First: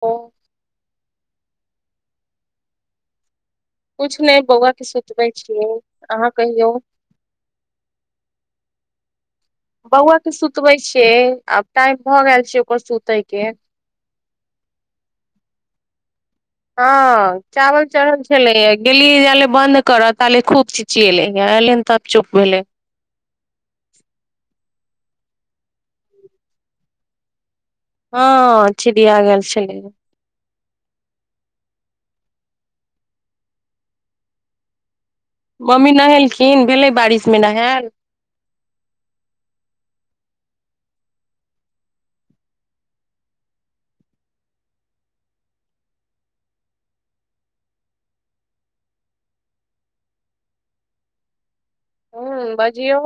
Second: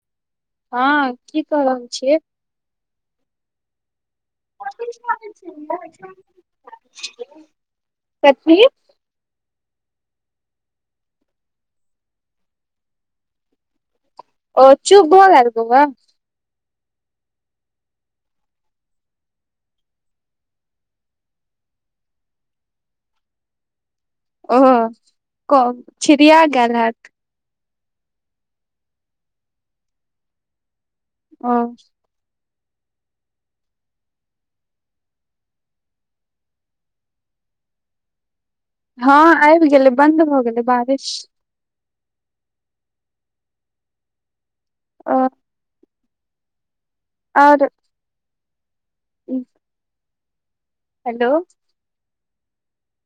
ओ हँ की कह रहल छियै कुछ नहि बौआ के सुतबे छियै अहाँ कहियौ कथी बौआ के सुतबे छियै आब टाइम भऽ गेल छै ओकर सुते के ओ चूप भ गेल बऊआ हँ चावल चढ़ल छले गेली जाले बंन्द करय ताले खूब चिए लगलनि एलये हन त चुप भेलै ओ छिड़िया गोल हायथ हँ छिड़िया गेलल छले हाँ मम्मी नहेलखिन भेलै बारिशमे नहायल हँ आबि गेलै बन्द भऽ गेलै बारिश आ आओर ह हेलो हू बाजियौ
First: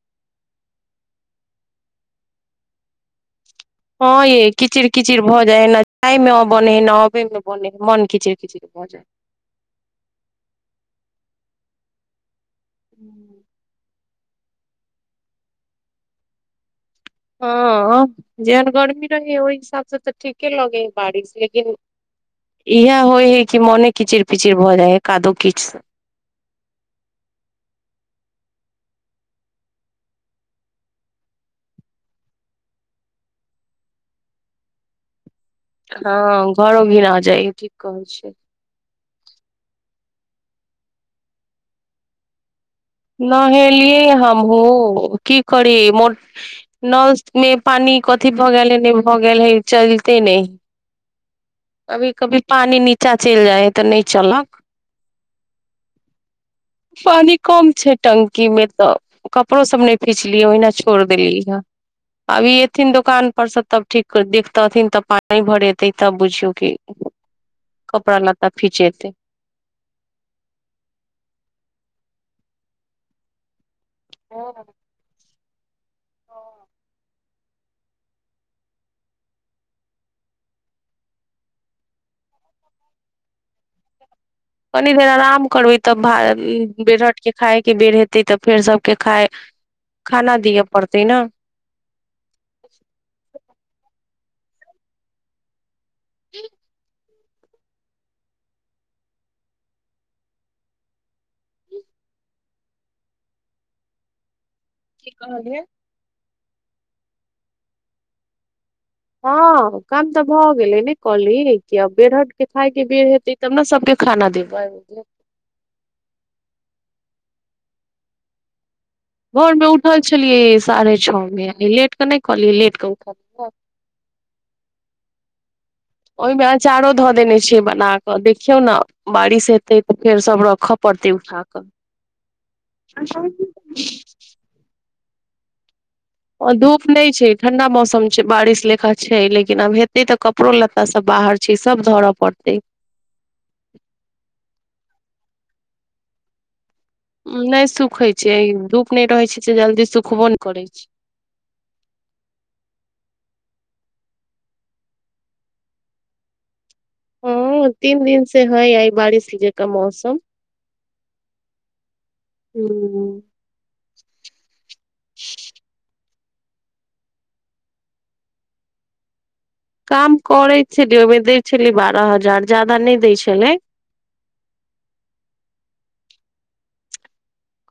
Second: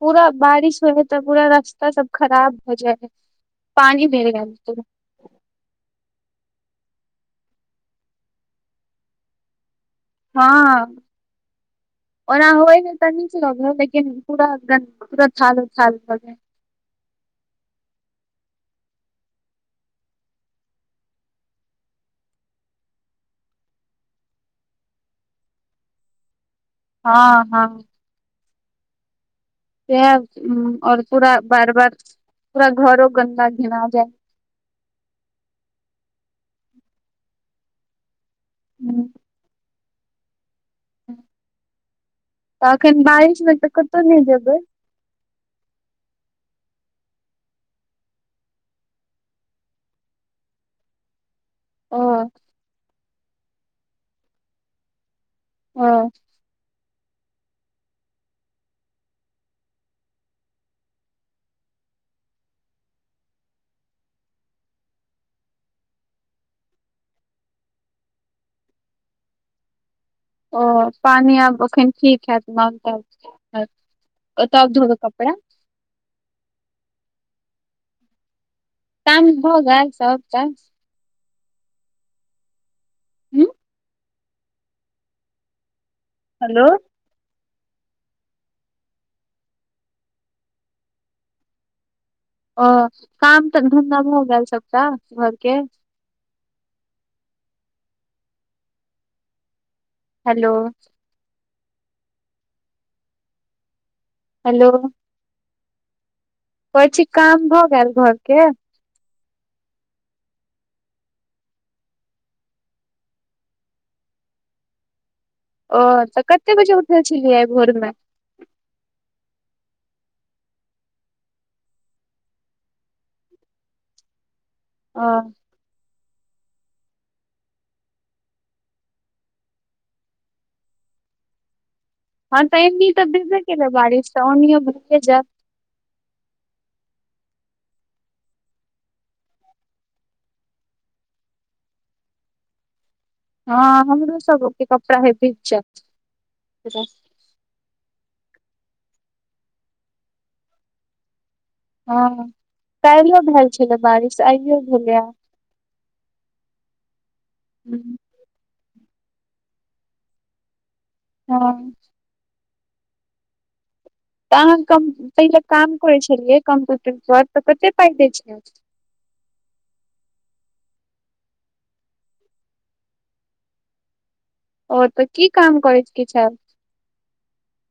पूरा बारिश होइ है तऽ पूरा रास्ता सब खराब हो जाइ है पानी भेल [unintelligible] खिचिर भऽ जाय हय नहि जाय मे बनै हय नहि अबे मे बने हय मन खिचिर खिचड़ भ जा हय हँ ओना होइमे तऽ निक हइ लगे है पूरा एकदम पूरा थालो थाल भ जाय छै हँ जेहन गर्मी रहै ओहि हिसाबसँ तऽ ठीके लगे हइ बारिश लेकिन इएहे होइ हय कि मोने कीचिड़ पिचिड़ भऽ जाय है कादो किच स हँ हँ इह और पूरा बार बार पूरा घरो गन्दा घिना जाय है हँ घरो घिना जाइ हय की कहै छै हूँ ह तऽ कतहु नहेलियै नहि जेबै हमहुँ की करी मोन नल मे पानी कथी भऽ गेल है नहि भए गेल हय चलते नहि ओ कभी कभी पानि नीचाँ चलि जाइ हइ तऽ नहि चलक हँ पानी कम छै टंकी मे तऽ कपड़ो सब नहि फीचलियै ओहिना छोड़ देलियै है अब एथिन दोकान पर से तब ठीक देखतेथिन तब पानि भरेते तब बुझियौ की [unintelligible] कपड़ा लत्ता खिचेतै ओ पानि आब एखन ठीक हत माउंटब ओ तब घोबे कपड़ा कनी काम भग सब तऽ हू कनि देर आराम करबै तब भार हेलो बेरहट के खायके बेर हेतै तऽ फेर सबके खाय खाना दिअ पड़ते ने अ काम तऽ धंधा भ गेल सबटा घरके ह हेलो हेलो की कहलियै कहय छी काम भऽ गेल घर के हँ काम तऽ भऽ गेलै ने कहली कि आब बेर हट के खायके बेर हेतय तब ने सबके खाना देबय ओ तऽ कते बजे उठल छलियै भोर में घर में उठल छलियै साढ़े छओ मे लेट के नहि कहलियै लेट के उठल ह [inaudible] ओहिमे अचारो धऽ देने छै बना कऽ देखियौ ने बारिश हेते तऽ फेर सब रखय पड़ते उठा क हँ त एनी त भीगवे गएले बारिश त ओनियो भींगते जायब धूप नहि छै ठंडा मौसम छै बारिश लेखा छै लेकिन आब हेतै तऽ क कपड़ों लत्ता सब बाहर छै सब धरय पड़ते हँ हमरो सब के कपड़ा हे भीज जात नहि सुखै छै धूप नहि रहै छै से जल्दी सुखबो नहि करै छै हँ काल्हियो भेल छलए बारिश आइयो भेलैए हँ तीन दिन से हैइ आइ बारिश जेका मौसम हँ हू तऽ अहाँ पहिले काम करै छलियै कम्प्यूटर पर तऽ कते पाइ दै छै काम करै छली ओहिमे दै छली बारह हजार जादा नहि दै छलै ओर तऽ की काम करै छ कि छल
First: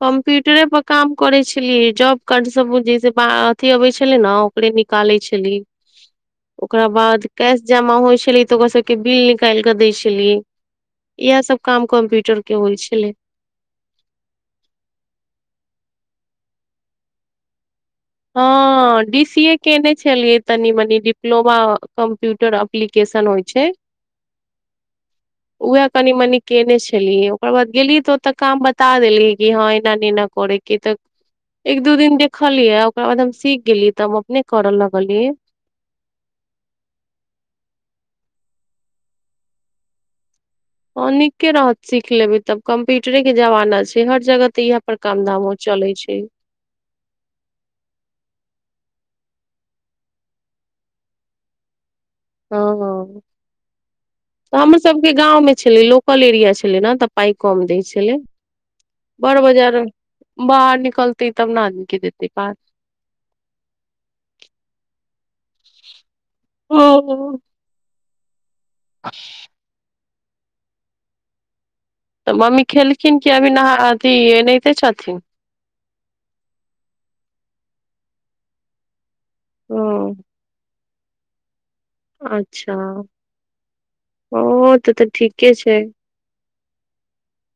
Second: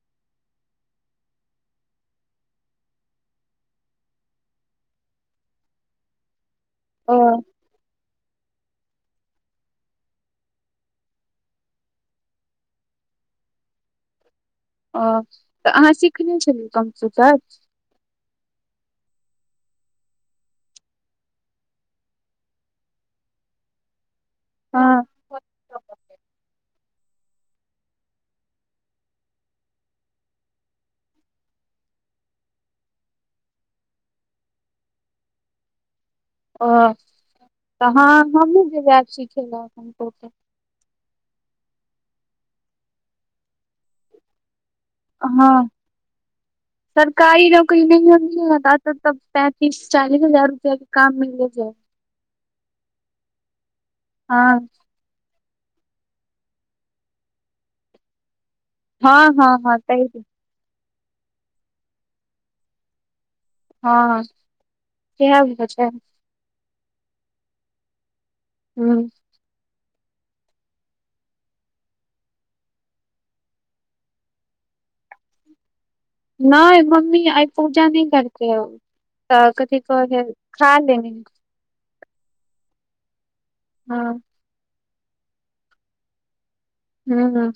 कम्प्यूटरे पर काम करै छलियै जॉब कार्ड सब जैस अथि अबै छले ने के निकालै छलीये [inaudible] ओकरा ओ बाद कैश जमा होइ छलै तऽ ओकरा सबके बिल निकाल के दय छलियै इएहा सब काम कम्प्यूटर के होइ छले ओ तऽ अहाँ सिखने छलियै कंप्यूटर हँ हां डी सी ए केने छलियै तनि मनी डिप्लोमा कम्प्यूटर एप्लिकेशन होइ छै हँ उह कनि मनी केने छै ओकर बाद गेली तऽ ओतऽ काम बता देली कि ह एना नहि एना करेके तऽ एक दू दिन देखलियै ओकरा बाद हम सीख गेलियै तऽ हम अपने करऽ लगली ओ त हमूँ जेबय आब सीखेल हँ नीके रहत सीख लेबै तब कम्प्यूटरे के जमाना छै हर जगह तऽ इएह पर काम धामो हँ चलै छै [inaudible] सरकारी नौकरी नहि म तब पैंतीस चालीस हजार रुपआ के काम मिले छै [inaudible] हँ हँ हँ सम सबके गाँंव मे छलै लोकल एरिया छलै ने तऽ पाइ कम दै छलै हँ बर हँ हँ बाजार तै बाहर निकलतय तब न आदमीे देतय पाय हँ ईहे [unintelligible] ह ह हू ह [unintelligible] तऽ मम्मी खेलखिन कि अभी नहा अथि एनाहिते छथिन नय मम्मी आइ पूजा नहि करते ओ तकथी ह कह खा लेन अच्छा हँ ओ त त ठीके छै हँ ह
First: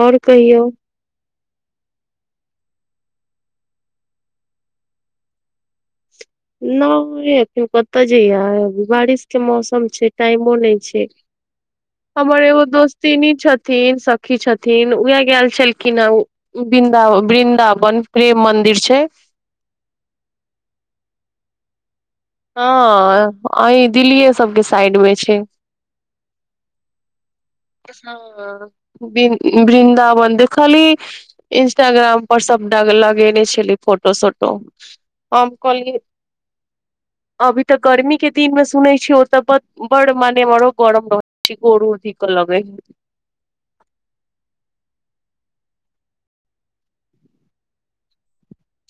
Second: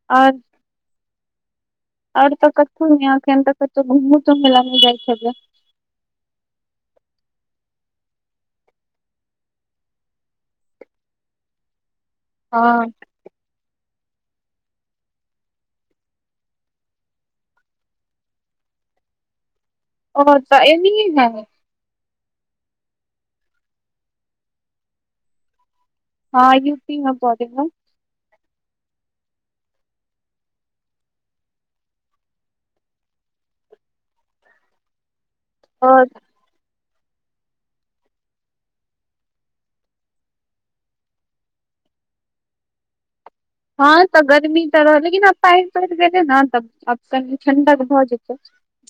आओर कहियौ आओर तऽ कथहु ने अखैन त कतौ घुमू तुमहो ल नय जाय छलियै न अखन कत जैया बारिश के मौसम छै टाइमो नहि छै [inaudible] हमर एगो हँ दोस्तिन छथिन सखी छथिन उएह गल छलखिन हेँ ओ वृन्दावन वृन्दावन प्रेम मन्दिर छै ओ त एनी ने हँ अ दिल्लिए सबके साइड मे छै हँ यू पी मे बी हँ वि वृन्दावन देख खाली इंस्टाग्राम पर सबटा लगेने छलै फोटो सोटो हम कहलिय आओर अभी त गर्मी के दिन में सुनै छी ओत‌ ब बड़ मनेरो गरम रह च गोरूथी कलग ह [unintelligible] हँ तऽ गर्मी तऽ रहल लेकिन आब पैन पैर जेतय न तऽ आब कनि ठण्डक भऽ जेतै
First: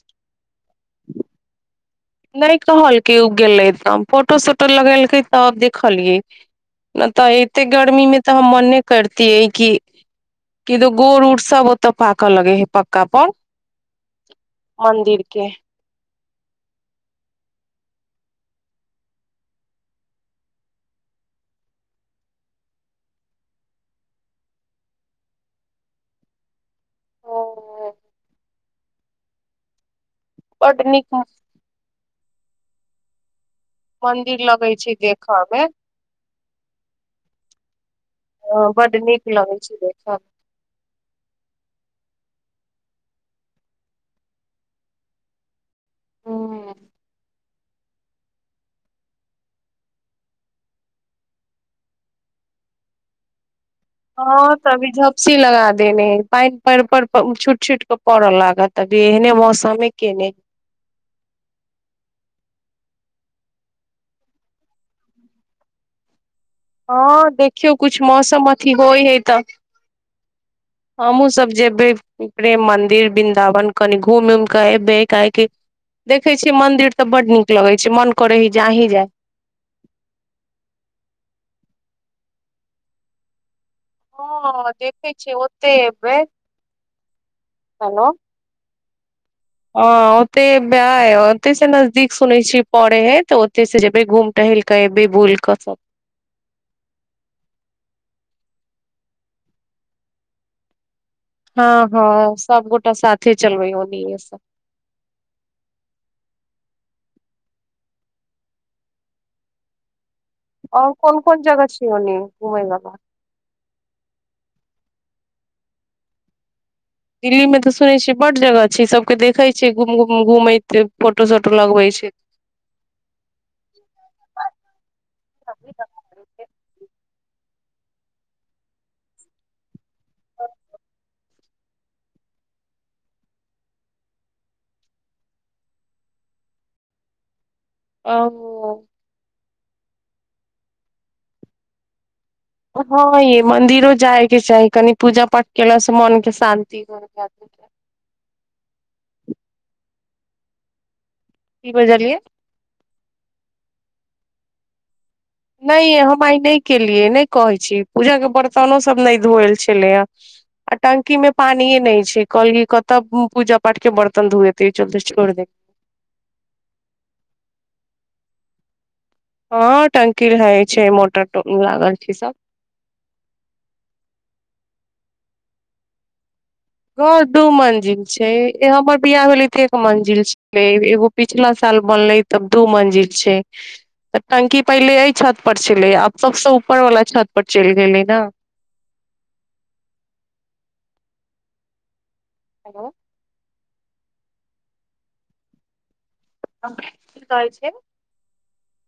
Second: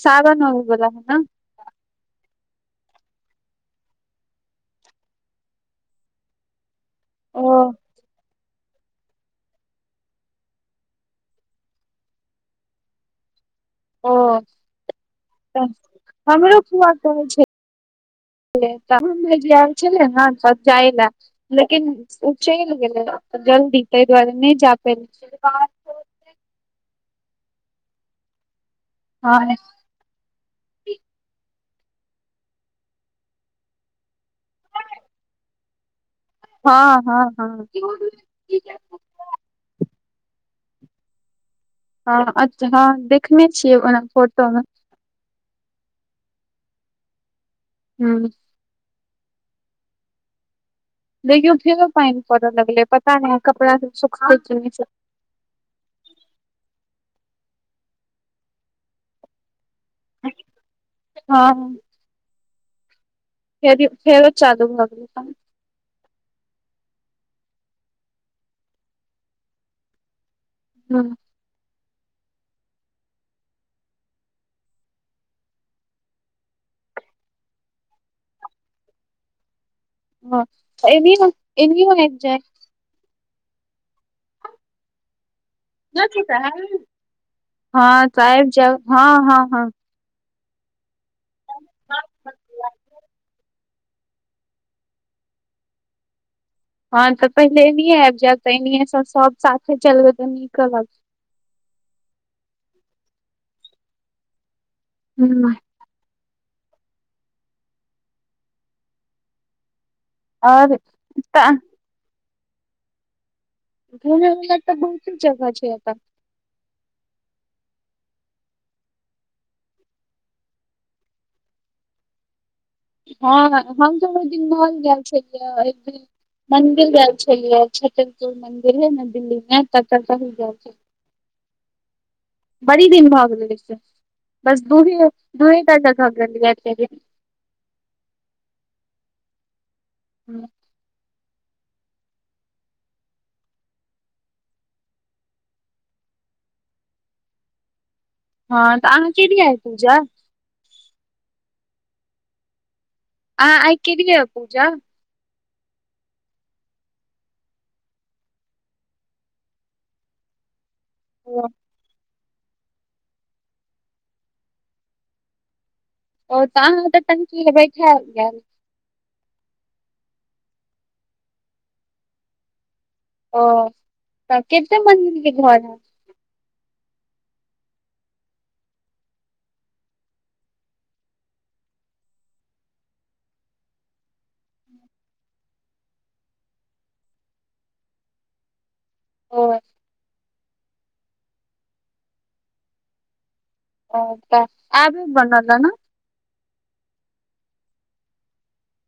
सााग न बोला है ने नय कहलक उ गेले त फोटो सोटो लगेलकै तब देखलियै न त ओ एते गर्मी मे त हम मन करतियै कि कि गोर उड़ सब ओ तऽ पाक लगे है पक्का पर ओ मंदिर के त हमरो खुआ कहै छै त भ एल छेलै ने ने त जाइ लए लेकिन ओ चलि गेलै जल्दी ताहि दुआरे नहि जा प ओ हँ बड नीक मंदिर लगै छै देख मे हँ हँ हँ लगै छै देख हँ अच्छा हँ देखने छियै ओना फोटो मे ह हू देखियौ फेरो पैन पर‌अ लगले पता नहि कपड़ा सुखते हँ कि नहि तभी सुखतै। झब सी लगा देने पानि पर पर छूट छूट के पड़ लागत अभी एहने मौसममे केने हँ फेर फेरो चालू भ गेलै हँ देखियौ किछु मौसम अथी होइ है त हमहुँ सब जेबै प्रेम मंदिर वृन्दावन कनि घुम उम क एबै क कि देखै छियै मंदिर तऽ बड नीक लगै छै मन करे ही जा ही जाय हँ एनीओ एनजीओ आइब जेब हँ देखै छिय ओ हँ त आब जाउ हँ हँ हँ ह ओते व ओते से नजदीक सुनै छी पड़ै हय तऽ ओते से जेबे घूम टहैल कै बूल कस हँ तऽ पहिले एनए आबि जायब त एनिये स सब साथे चलबे तऽ नीक कहब हँ हँ सब गोट साथे चलबै ओनिए स हु आओर कोन कोन तऽ जगह छैय ओनी घुमय वला घुम वला तऽ बहुते जगह छै अ दिल्ली मे तऽ सुनै छियै बड जगह छै सबके देखै छै घुम घुम घूमैत फोटो शोटो लगवै छै हँ हम थोड़ो दिन घरगेल छलियै [unintelligible] मंदिर गए छलियैप मंदिर है ने दिल्ली मे त तही जाइ छल बड़ी दिन भग रहलै छै बस दूही दूहे टा भाग रहलीऐ एके दिन ओ हँ हँ य मंदिरो जाय के चाही कनि पूजा पाठ केलास स मन के शानंति [inaudible] हँ तऽ अहाँ के आय पूजा की बजलियै आ आइ कालियै य पूजा नहि हम आइ नहि केलियै नहि कहै छी पूजा के बर्तनो सब नहि धोएल छलै या आ टंकी मे ओ पानिये नहि छै कली कत पूजा पाठ के बर्तन धु एत ई चलते ड़ ओ तऽ अहाँत टंकी ल बैठा गेल हँ टंकी रहै छै मोटर लागल छै सब ओ तऽ कते मन्दिरके घर हए घर दू मंजिल छै हमर बियाह भेलै त एक मंजिल छलै एगो पिछला साल बनलै तब दू मंजिल छै तऽ टंकी पहिले एहि छत पर छलै आब सबसँ ऊपर वाला छत पर चलि गेलै न ओर हेलो ओ त आबे बन न की कहै छै [unintelligible]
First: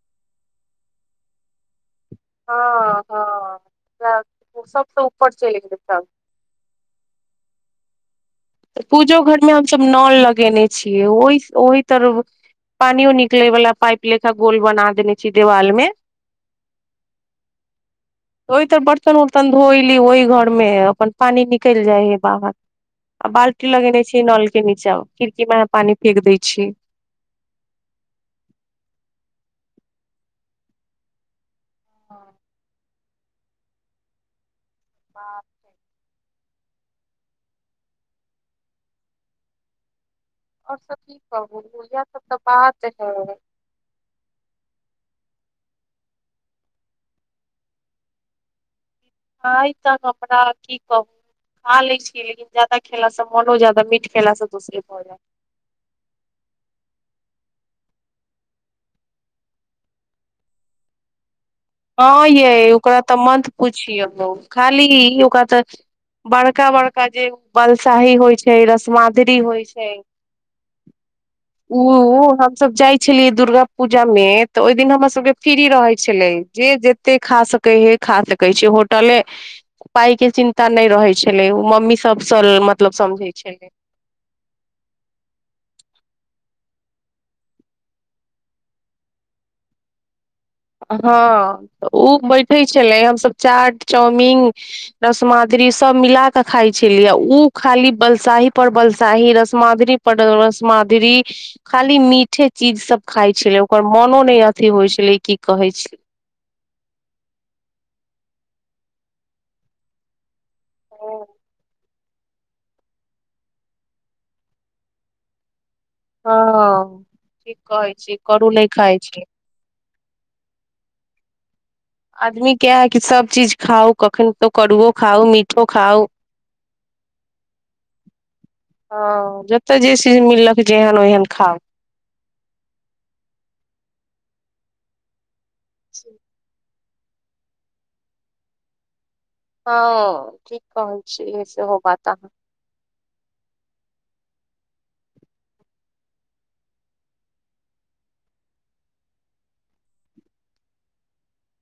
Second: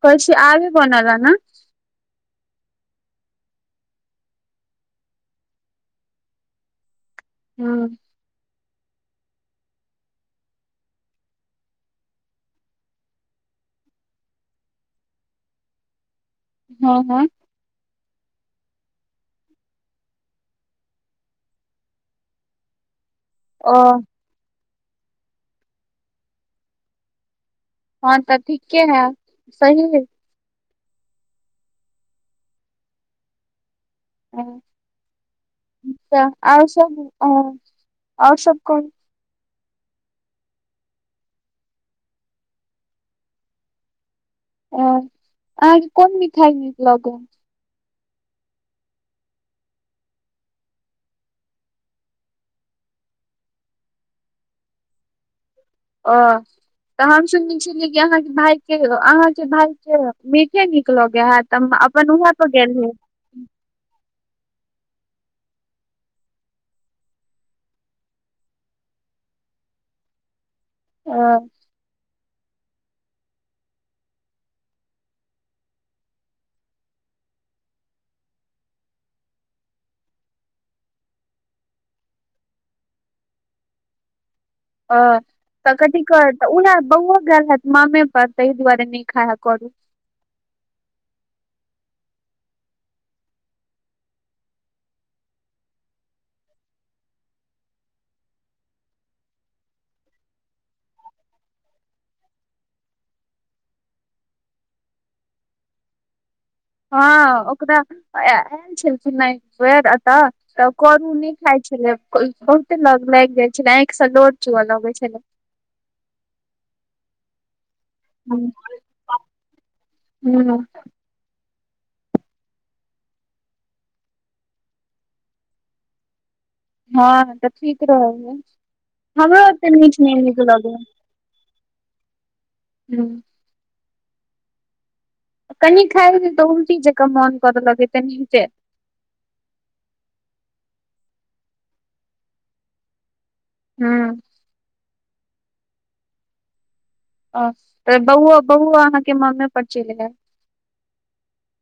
कहैछीयै आबे बनल न हँ हँ सब स ऊपर चलि गेल हँ तऽ पूजो घर मे हमस नल लगेने छियै ओ ओहि ओहि तरह पानियो निकले वाला पाइप लेखा गोल बना देने छी देवाल मे हँ हँ ओहि तर बर्तन उर्तन धोयली ओहि घर मे हयअपन पानि निकलि जाइ हइ बाहर आ बाल्टीन ओ लगेने छी नल के नीचा खिड़की में पानी फेेक दय छी हँ तऽ ठीके हए सही ह हँ बाप रे छा आओर सब आओर सब कोन [unintelligible] और सब की कहू इएह सब तऽ बात है आ अहाँके कोन मिठाइ नीक लग आइ तऽ हमरा की कहू खा लै छीयै लेकिन जैदा खेलास मोनो जादा मीठ खेलास से दूषरित भ जाय ओ तऽ हम सुनली सुनली कि अहाँके भाय के अहा के भाय के मिके नीक लगै हयत तऽ अपन हँ उहाँ पर यै गेल है ओकरा तऽ मत पूछियौ खाली ई उ तऽ बड़का बड़का जे बलशाही होइ छै रसमाध्री होइ छै ह ओ हमसभ जाइ छलियै दुर्गा पूजा मे तऽ ओहि दिन हमर सबके फ्री रहै छलै जे जते खा सकै हे खा सकै छै होटले पाइ के चिन्ता नहि रहै छलै ओ मम्मी सबसँ मतलब समझै छलै अ तऽ कथिकर उह बौओ ग हैत मामे पर ताहि दुआरे न खाया करय हँ तऽ ओ बैठे छलै हमसभ चाट चाउमिन रस मद्री सब मिला क खाइ छलियै ओ खाली बलसाही पर बलसाही रस माद्री प रसमाद्री खाली मीठे चीज सब खाइ छलै ओकर मनो नहि अथी होइ छलै की कहै छल हँ ओकरा आयल छै सुना एत त करू ओ खाइ छलै बहुते ल लागि जाइ छलै आँखि से लोर चुअ लगैत छलै हँ ठीक कहै छी करु नहि खाय छै हूँ आदमी क है कि सभ चीज खाउ कखन तो करुओ खाउ मीठो खाउ हँ तऽ ठीक रहल ह ह जतय जे चीज मिललक जेहन ओहन खाउ हूँ कनि खाए लै तऽ उलटी जकाँ मोन करलकै तनी केँ हँ ठीक कह रहल छीयै एहो बात त अहाँ हूँ अ त बहुआ बहुआ अहाँके ममे पर चल हय